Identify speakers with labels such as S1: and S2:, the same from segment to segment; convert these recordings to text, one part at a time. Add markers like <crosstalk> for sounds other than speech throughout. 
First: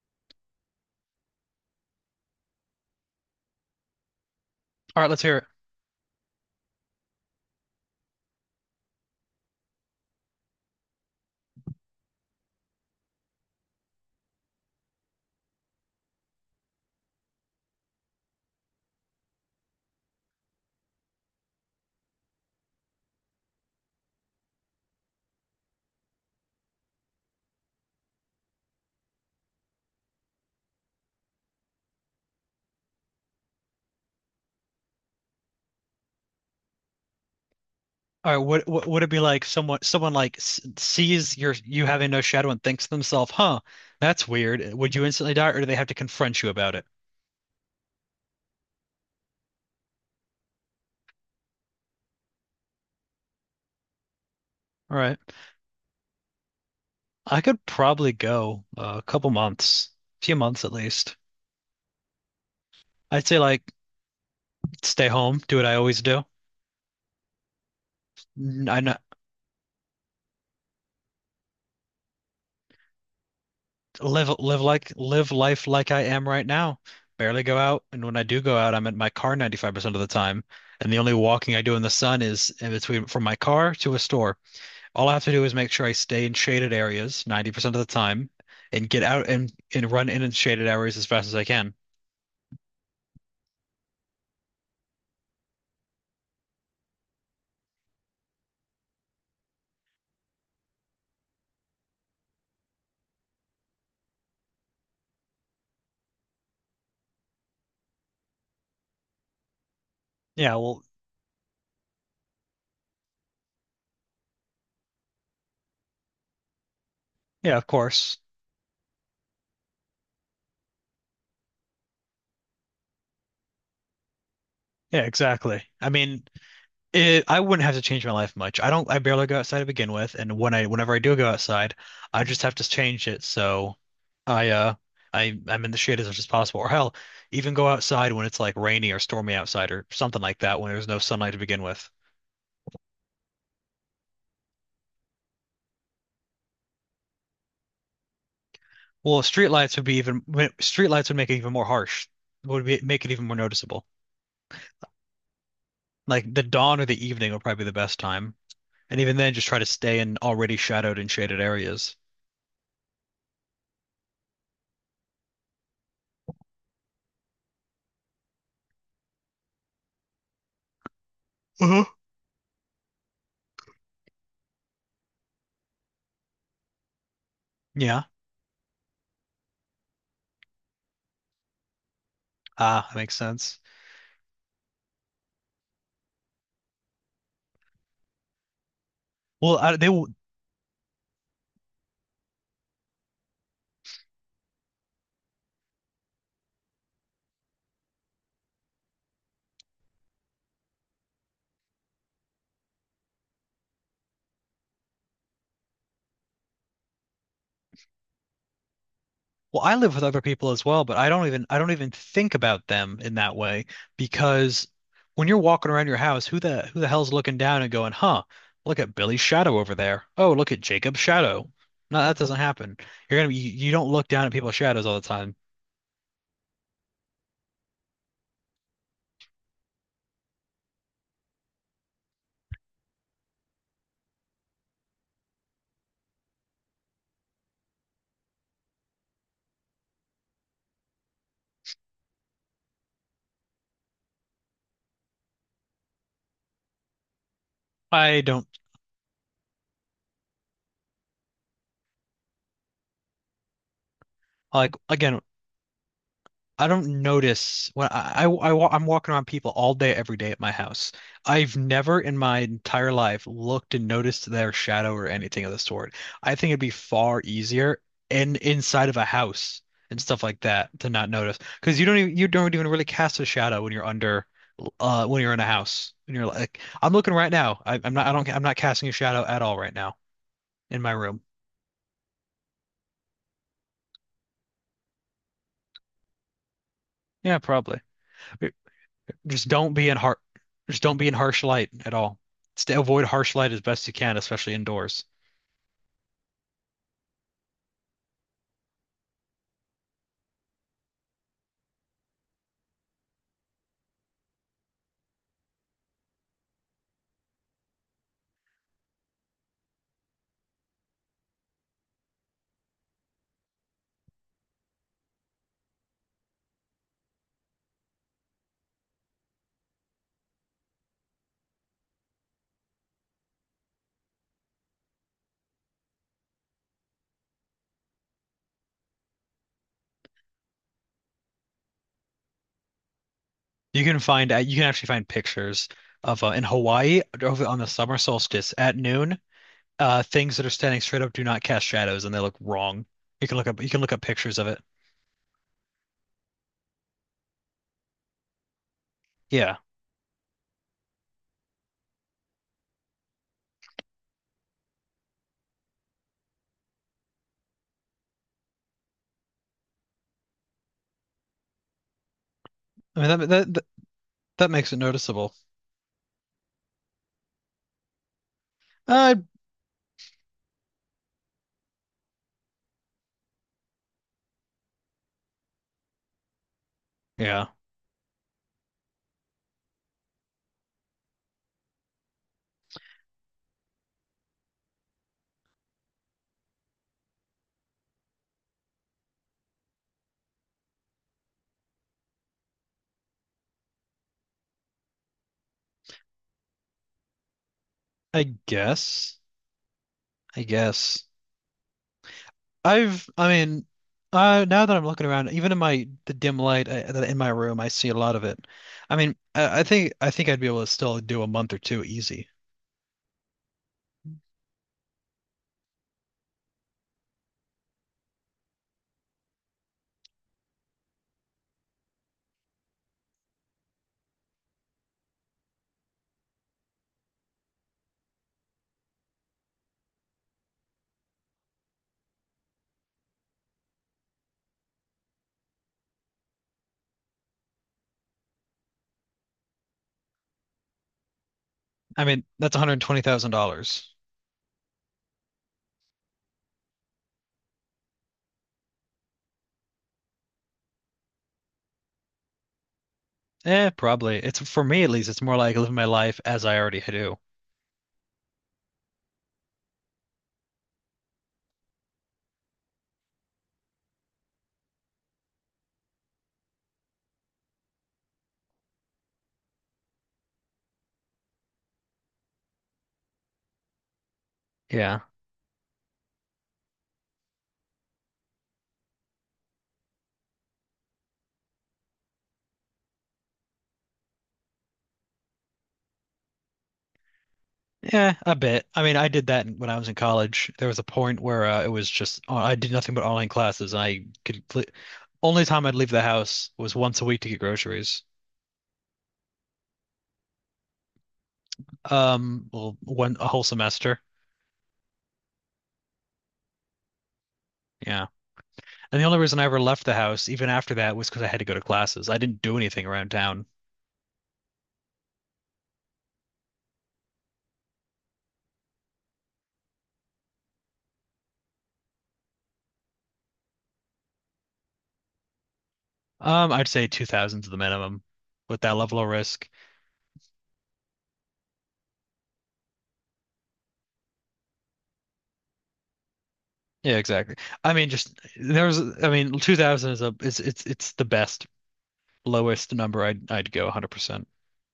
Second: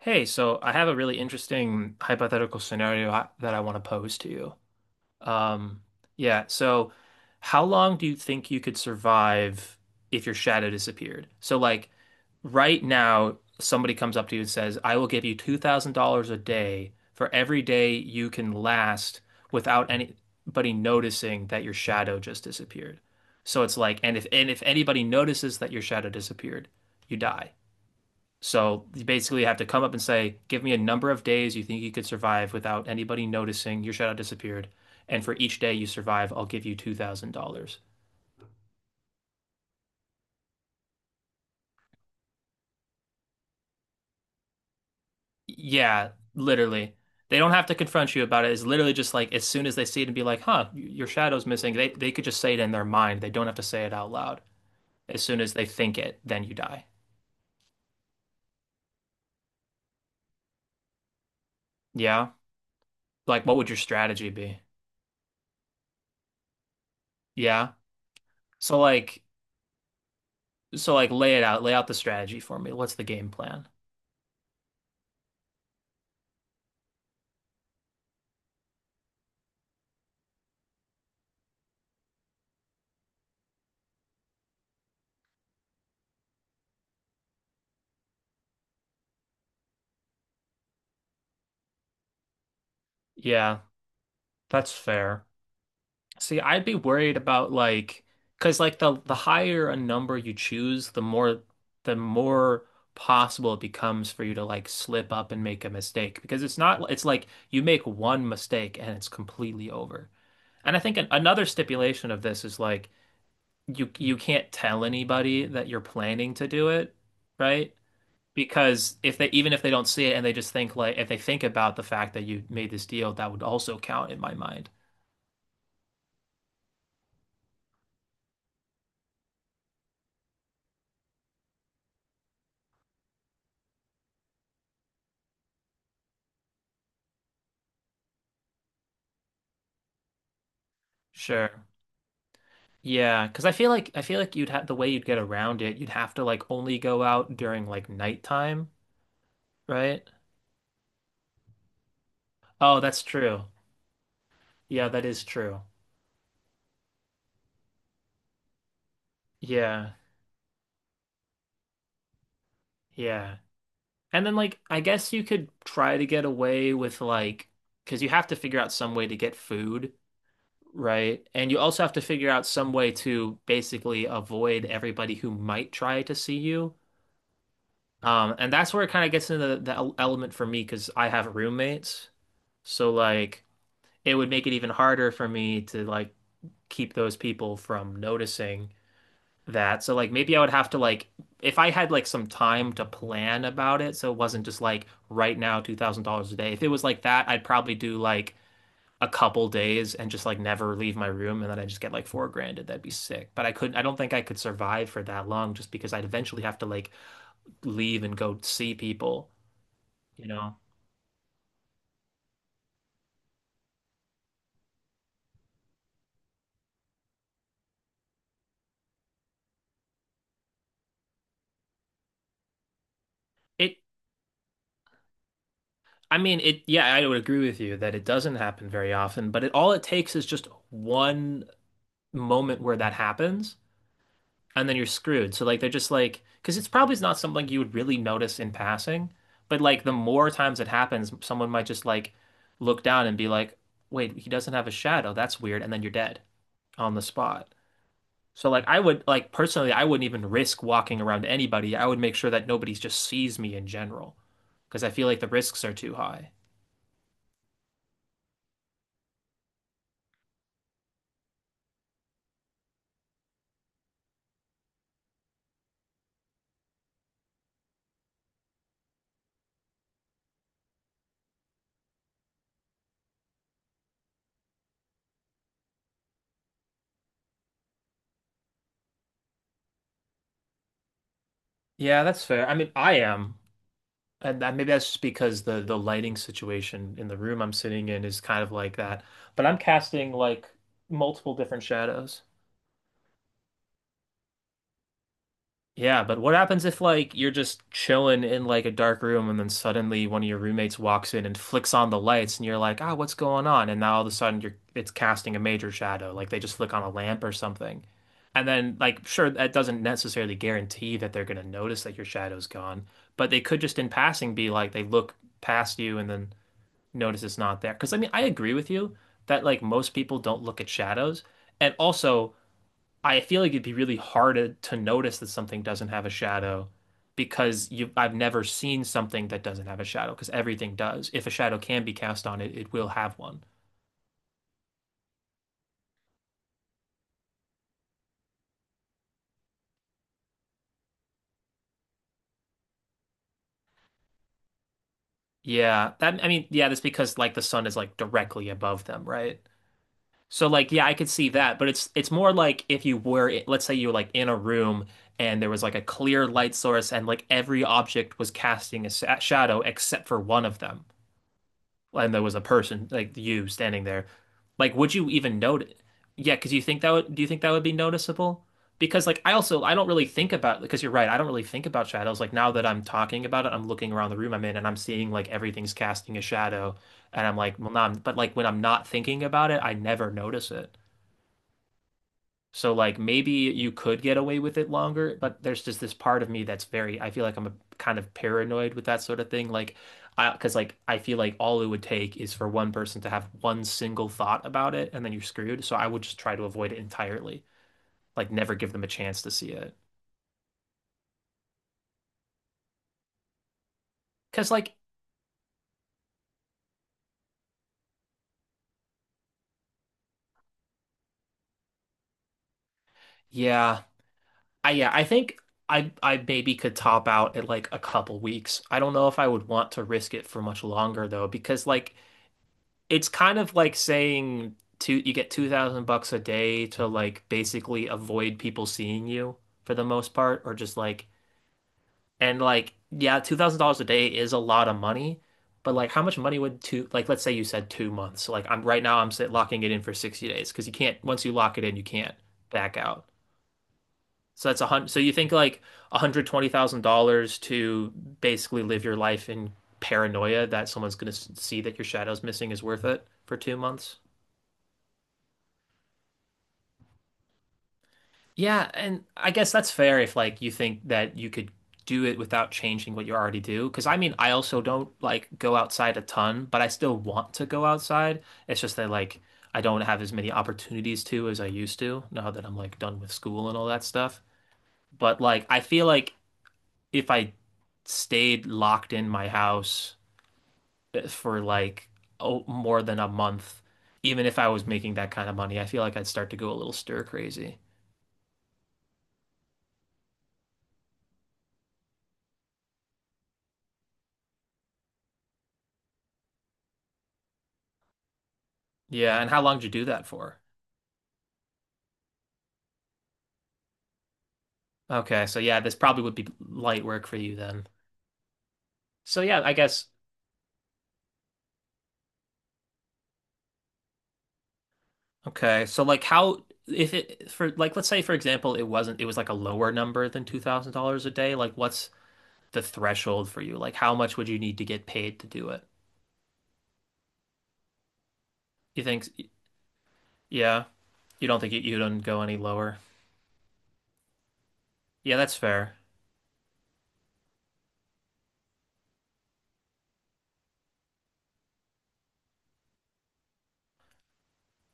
S1: Hey, so I have a really interesting hypothetical scenario that I want to pose to you.
S2: All right, let's hear it.
S1: Um, yeah, so how long do you think you could survive if your shadow disappeared? So, like, right now, somebody comes up to you and says, I will give you $2,000 a day for every day you can last without anybody noticing that your shadow just disappeared. So it's like, and if anybody notices that your shadow disappeared, you die. So you basically have to come up and say, give me a number of days you think you could survive without anybody noticing your shadow disappeared. And for each day you survive, I'll give you $2,000.
S2: All right, what would it be like? Someone, sees you having no shadow and thinks to themselves, "Huh, that's weird." Would you instantly die, or do they have to
S1: Yeah,
S2: confront you about it?
S1: literally. They don't have to confront you about it. It's literally just like as soon as they see it and be like, huh, your shadow's missing, they could just say it in their mind. They don't have to say it out loud.
S2: All right,
S1: As soon as they think it, then you die.
S2: I could probably go a couple months, few months at least.
S1: Yeah.
S2: I'd say
S1: Like, what
S2: like
S1: would your strategy be?
S2: stay home, do what I always do.
S1: Yeah.
S2: N-
S1: So
S2: I not
S1: like, so like, lay it out, lay out the strategy for me. What's the game plan?
S2: live life like I am right now. Barely go out, and when I do go out, I'm in my car 95% of the time, and the only walking I do in the sun is in between from my car to a store. All I have to do is make sure I stay in shaded areas 90% of the time and get out and run in and shaded areas as fast as I can.
S1: Yeah, that's fair. See, I'd be worried about like, because like the higher a number you choose, the more possible it becomes for you to like slip up and make a mistake. Because it's not, it's like you make one mistake and it's completely over.
S2: Yeah,
S1: And I
S2: well,
S1: think another stipulation of this is like you can't tell anybody that you're planning to do it,
S2: yeah, of
S1: right?
S2: course.
S1: Because if they even if they don't see it and they just think like if they think about the fact that you made this deal, that would also count in my mind.
S2: Yeah, exactly. I mean, I wouldn't have to change my life much. I don't, I barely go outside to begin with, and whenever I do go outside, I just have to change it so I, uh, I'm in the shade as much as possible. Or hell, even go outside when it's like rainy or stormy outside or something like that when there's no sunlight to
S1: Sure.
S2: begin with.
S1: Yeah, because I feel like you'd have the way you'd get around it, you'd have to like only go out during like nighttime,
S2: Well, street lights would be
S1: right?
S2: even, street lights would make it even more harsh.
S1: Oh, that's
S2: Make it even more
S1: true.
S2: noticeable.
S1: Yeah, that is true.
S2: Like the dawn or the evening would probably be the best time, and even then, just try to
S1: Yeah,
S2: stay in already shadowed and shaded areas.
S1: yeah. And then like I guess you could try to get away with like because you have to figure out some way to get food, right? And you also
S2: Uh-huh.
S1: have to figure out some way to basically avoid everybody who might try to see you.
S2: Yeah,
S1: And that's where it kind of gets into the element for me because I have roommates.
S2: ah,
S1: So
S2: that makes
S1: like
S2: sense.
S1: it would make it even harder for me to like keep those people from noticing
S2: Well, I,
S1: that.
S2: they
S1: So
S2: will.
S1: like maybe I would have to like if I had like some time to plan about it, so it wasn't just like right now $2,000 a day. If it was like that, I'd probably do like a couple days and just like never leave my room and then I just get like 4 grand that'd be sick. But I don't think I could survive for that long just because I'd eventually have to like leave and go see people,
S2: Well, I live with other
S1: you
S2: people
S1: know?
S2: as well, but I don't even think about them in that way because when you're walking around your house, who the hell's looking down and going, "Huh, look at Billy's shadow over there. Oh, look at Jacob's shadow." No, that doesn't happen. You're gonna be, you
S1: It,
S2: don't look down at people's shadows all the time.
S1: I mean, it, yeah, I would agree with you that it doesn't happen very often, but it all it takes is just one moment where that happens, and then you're screwed. So, like, they're just like, because it's probably not something you would really notice in passing, but like, the more times it happens, someone might just like look down and be like, wait, he doesn't have a shadow. That's weird. And then you're dead on the spot.
S2: I don't
S1: So, like, I would, like, personally, I wouldn't even risk walking around anybody. I would make sure that nobody just sees me in general,
S2: like
S1: because I feel
S2: again.
S1: like the risks are too high.
S2: I don't notice when I'm walking around people all day, every day at my house. I've never in my entire life looked and noticed their shadow or anything of the sort. I think it'd be far easier in inside of a house and stuff like that to not notice because you don't even really cast a shadow when you're under when you're in a house and you're like I'm looking right now. I'm not casting a shadow at all right now in my room.
S1: Yeah, that's fair. I mean, I am, and that maybe that's just because the lighting situation in the
S2: Yeah,
S1: room I'm
S2: probably.
S1: sitting in is kind of like that. But
S2: just
S1: I'm
S2: don't be in
S1: casting
S2: har
S1: like
S2: just don't be in
S1: multiple
S2: harsh
S1: different
S2: light at all.
S1: shadows.
S2: Stay, avoid harsh light as best you can, especially indoors.
S1: Yeah, but what happens if like you're just chilling in like a dark room and then suddenly one of your roommates walks in and flicks on the lights and you're like, "Ah, what's going on?" And now all of a sudden you're it's casting a major shadow, like they just flick on a lamp or something. And then like sure that doesn't necessarily guarantee that they're going to notice that your shadow's gone, but they could just in passing be like they look past you and then notice it's not there. 'Cause I mean, I agree with you that like most people don't look at shadows. And also I feel like it'd be really hard to notice that something doesn't have a shadow because you I've never seen something that doesn't have a shadow because everything does. If a shadow can be cast on it, it will have one.
S2: You can find you can actually find pictures of in Hawaii over on the summer solstice at noon. Things that are standing straight up do not cast shadows, and they look wrong. You can look up pictures of it.
S1: Yeah, that I mean, yeah, that's because like the sun is like directly above them, right?
S2: Yeah,
S1: So like yeah, I could see that, but it's more like if you were let's say you were like in a room and there was like a clear light source and like every object was casting a sa shadow except for one of them. And there was a person
S2: I
S1: like
S2: mean
S1: you standing there,
S2: that makes
S1: like
S2: it
S1: would you
S2: noticeable.
S1: even notice? Yeah, because you think that would do you think that would be noticeable? Because
S2: Uh,
S1: like I don't really think about because you're right, I don't really think about shadows. Like now that I'm talking about it, I'm looking around the room I'm in and I'm seeing like everything's casting a shadow and I'm
S2: yeah,
S1: like, well, nah, but like when I'm not thinking about it, I never notice it. So like maybe you could get away with it longer, but there's just this part of me that's very, I feel like I'm a, kind of paranoid with that sort of thing. Like because like I feel like all it would take is for one person to have one single thought about it and then you're screwed. So I would just try to avoid it entirely. Like
S2: I
S1: never give them a
S2: guess.
S1: chance to see it.
S2: I guess. I mean,
S1: Cause
S2: now
S1: like,
S2: that I'm looking around, even in my the dim light in my room, I see a lot of it. I mean, I think I'd be able to still do a month or two easy.
S1: yeah, yeah, I think I maybe could top out at like a couple weeks. I don't know if I would want to risk it for much longer though, because like it's kind of like saying two you get 2,000 bucks a day to like basically avoid people seeing you for the most part or just like and like yeah $2,000 a day is a lot of money but like how much money would two like let's say you said 2 months. So like I'm right now I'm sit locking it in for 60 days because you can't once you lock it in you
S2: I
S1: can't
S2: mean, that's
S1: back out
S2: $120,000.
S1: so that's a hundred so you think like $120,000 to basically live your life in paranoia that someone's going to see that your shadow's missing is worth it for two
S2: Eh,
S1: months
S2: probably. It's for me at least, it's more like living my life as I already do.
S1: Yeah, and I guess that's fair if like you think that you could do it without changing what you already do. Because I mean, I also don't like go outside a ton, but I still want to go outside. It's just that like I don't have as many opportunities to as I used to now that I'm like done with school and all that stuff.
S2: Yeah.
S1: But like I feel like if I stayed locked in my house, eh, for like oh, more than a month, even if I was making that kind of money, I feel like I'd start to go a little stir crazy.
S2: Yeah, a bit. I mean, I did that when I was in college. There was a point where it was just I did nothing but online classes. And I could only time I'd leave the house was once a week to get groceries.
S1: Yeah, and how long did you do that for?
S2: Well, one a whole semester.
S1: Okay, so yeah, this probably would be light work for you then.
S2: Yeah. And the only
S1: So
S2: reason
S1: yeah,
S2: I
S1: I
S2: ever left
S1: guess
S2: the house, even after that, was because I had to go to classes. I didn't do anything around town.
S1: okay. So like how if it for like let's say for example it wasn't it was like a lower number than $2,000 a day, like what's the threshold for you? Like how much would you need to get paid to do it?
S2: I'd say 2000's the minimum with that
S1: You
S2: level of
S1: think
S2: risk.
S1: yeah, you don't think you don't go any lower. Yeah, that's fair.
S2: Yeah, exactly. I mean, just there was. I mean, 2000 is a it's the best lowest number I'd go 100%.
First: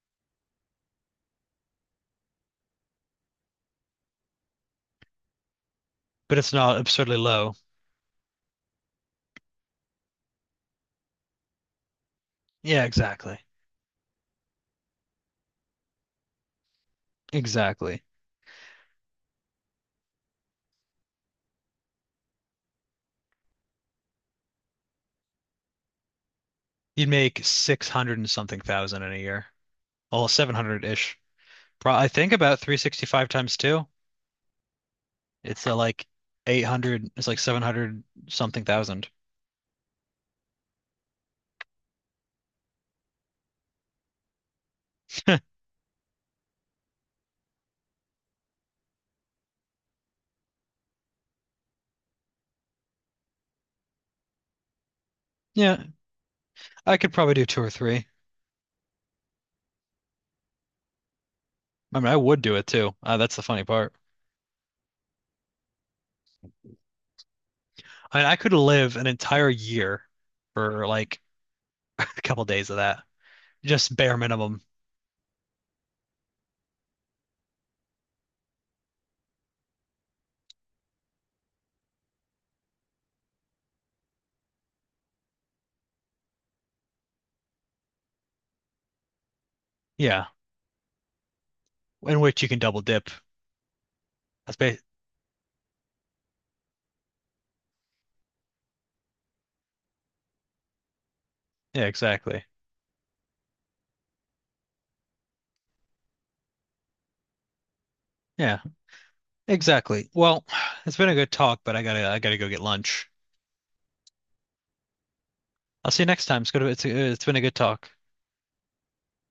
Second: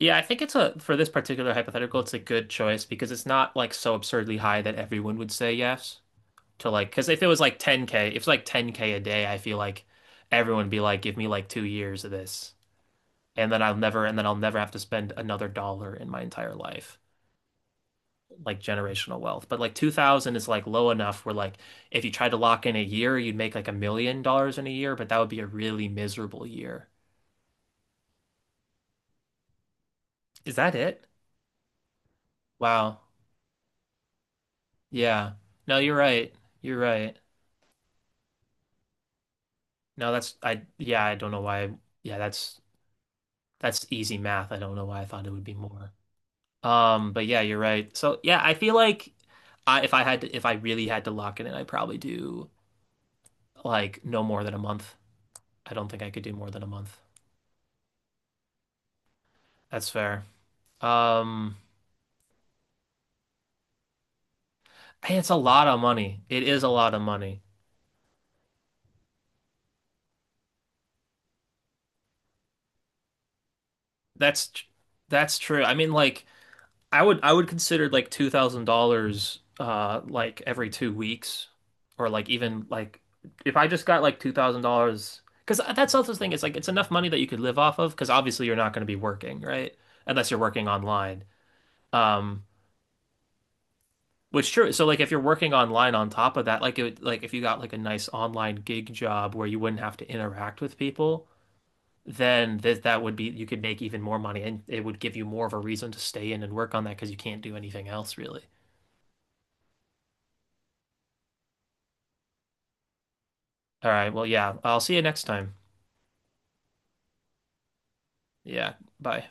S1: Yeah, I think it's a for this particular hypothetical, it's a good choice because it's not like so absurdly high that everyone would say yes.
S2: But it's
S1: To
S2: not
S1: like because
S2: absurdly
S1: if it was
S2: low.
S1: like 10K, if it's like 10K a day, I feel like everyone would be like, give me like 2 years of this.
S2: Yeah, exactly.
S1: And then I'll never have to spend another dollar in my entire life.
S2: Exactly.
S1: Like generational wealth. But like 2000 is like low enough where like if you tried to lock in a year, you'd make like $1 million in a year, but that would be a really miserable year.
S2: You'd make 600 and something thousand in a year. Well,
S1: Is that it?
S2: 700-ish. Pro I think about
S1: Wow.
S2: 365 times two.
S1: Yeah.
S2: It's
S1: No, you're
S2: like
S1: right. You're
S2: 800,
S1: right.
S2: it's like 700 something thousand.
S1: No, that's I yeah, I don't know why. Yeah, that's easy math. I don't know why I thought it would be more. But yeah, you're right. So yeah, I feel like I, if I had to, if I really had to lock it in, I'd probably do like no more than a month. I
S2: Yeah,
S1: don't think I could do more than a
S2: I
S1: month.
S2: could probably do two or three.
S1: That's fair. Um,
S2: I mean, I would do it too. That's the funny part.
S1: Hey, it's a lot of money. It is a lot of money.
S2: I mean, I could live an entire year for like <laughs> a couple days of that, just bare
S1: That's
S2: minimum.
S1: tr- that's true. I mean, like I would consider like $2,000 like every 2 weeks or like even like if I just got like $2,000 because that's also the thing it's like it's enough money that you could live off of because obviously you're not going to be working right
S2: Yeah,
S1: unless you're working online
S2: in which
S1: um
S2: you can double dip.
S1: which
S2: That's
S1: true
S2: ba-
S1: so like if you're working online on top of that like it would, like if you got like a nice online gig job where you wouldn't have to interact with people
S2: yeah, exactly.
S1: then this that would be you could make even more money and it would give you more of a reason to stay in and work on that because you can't do anything else really.
S2: Yeah, exactly. Well, <sighs> it's been a good talk, but I gotta go get lunch.
S1: All right. Well, yeah. I'll see you next time.
S2: I'll see you next time. It's good. It's been a good talk.
S1: Yeah. Bye.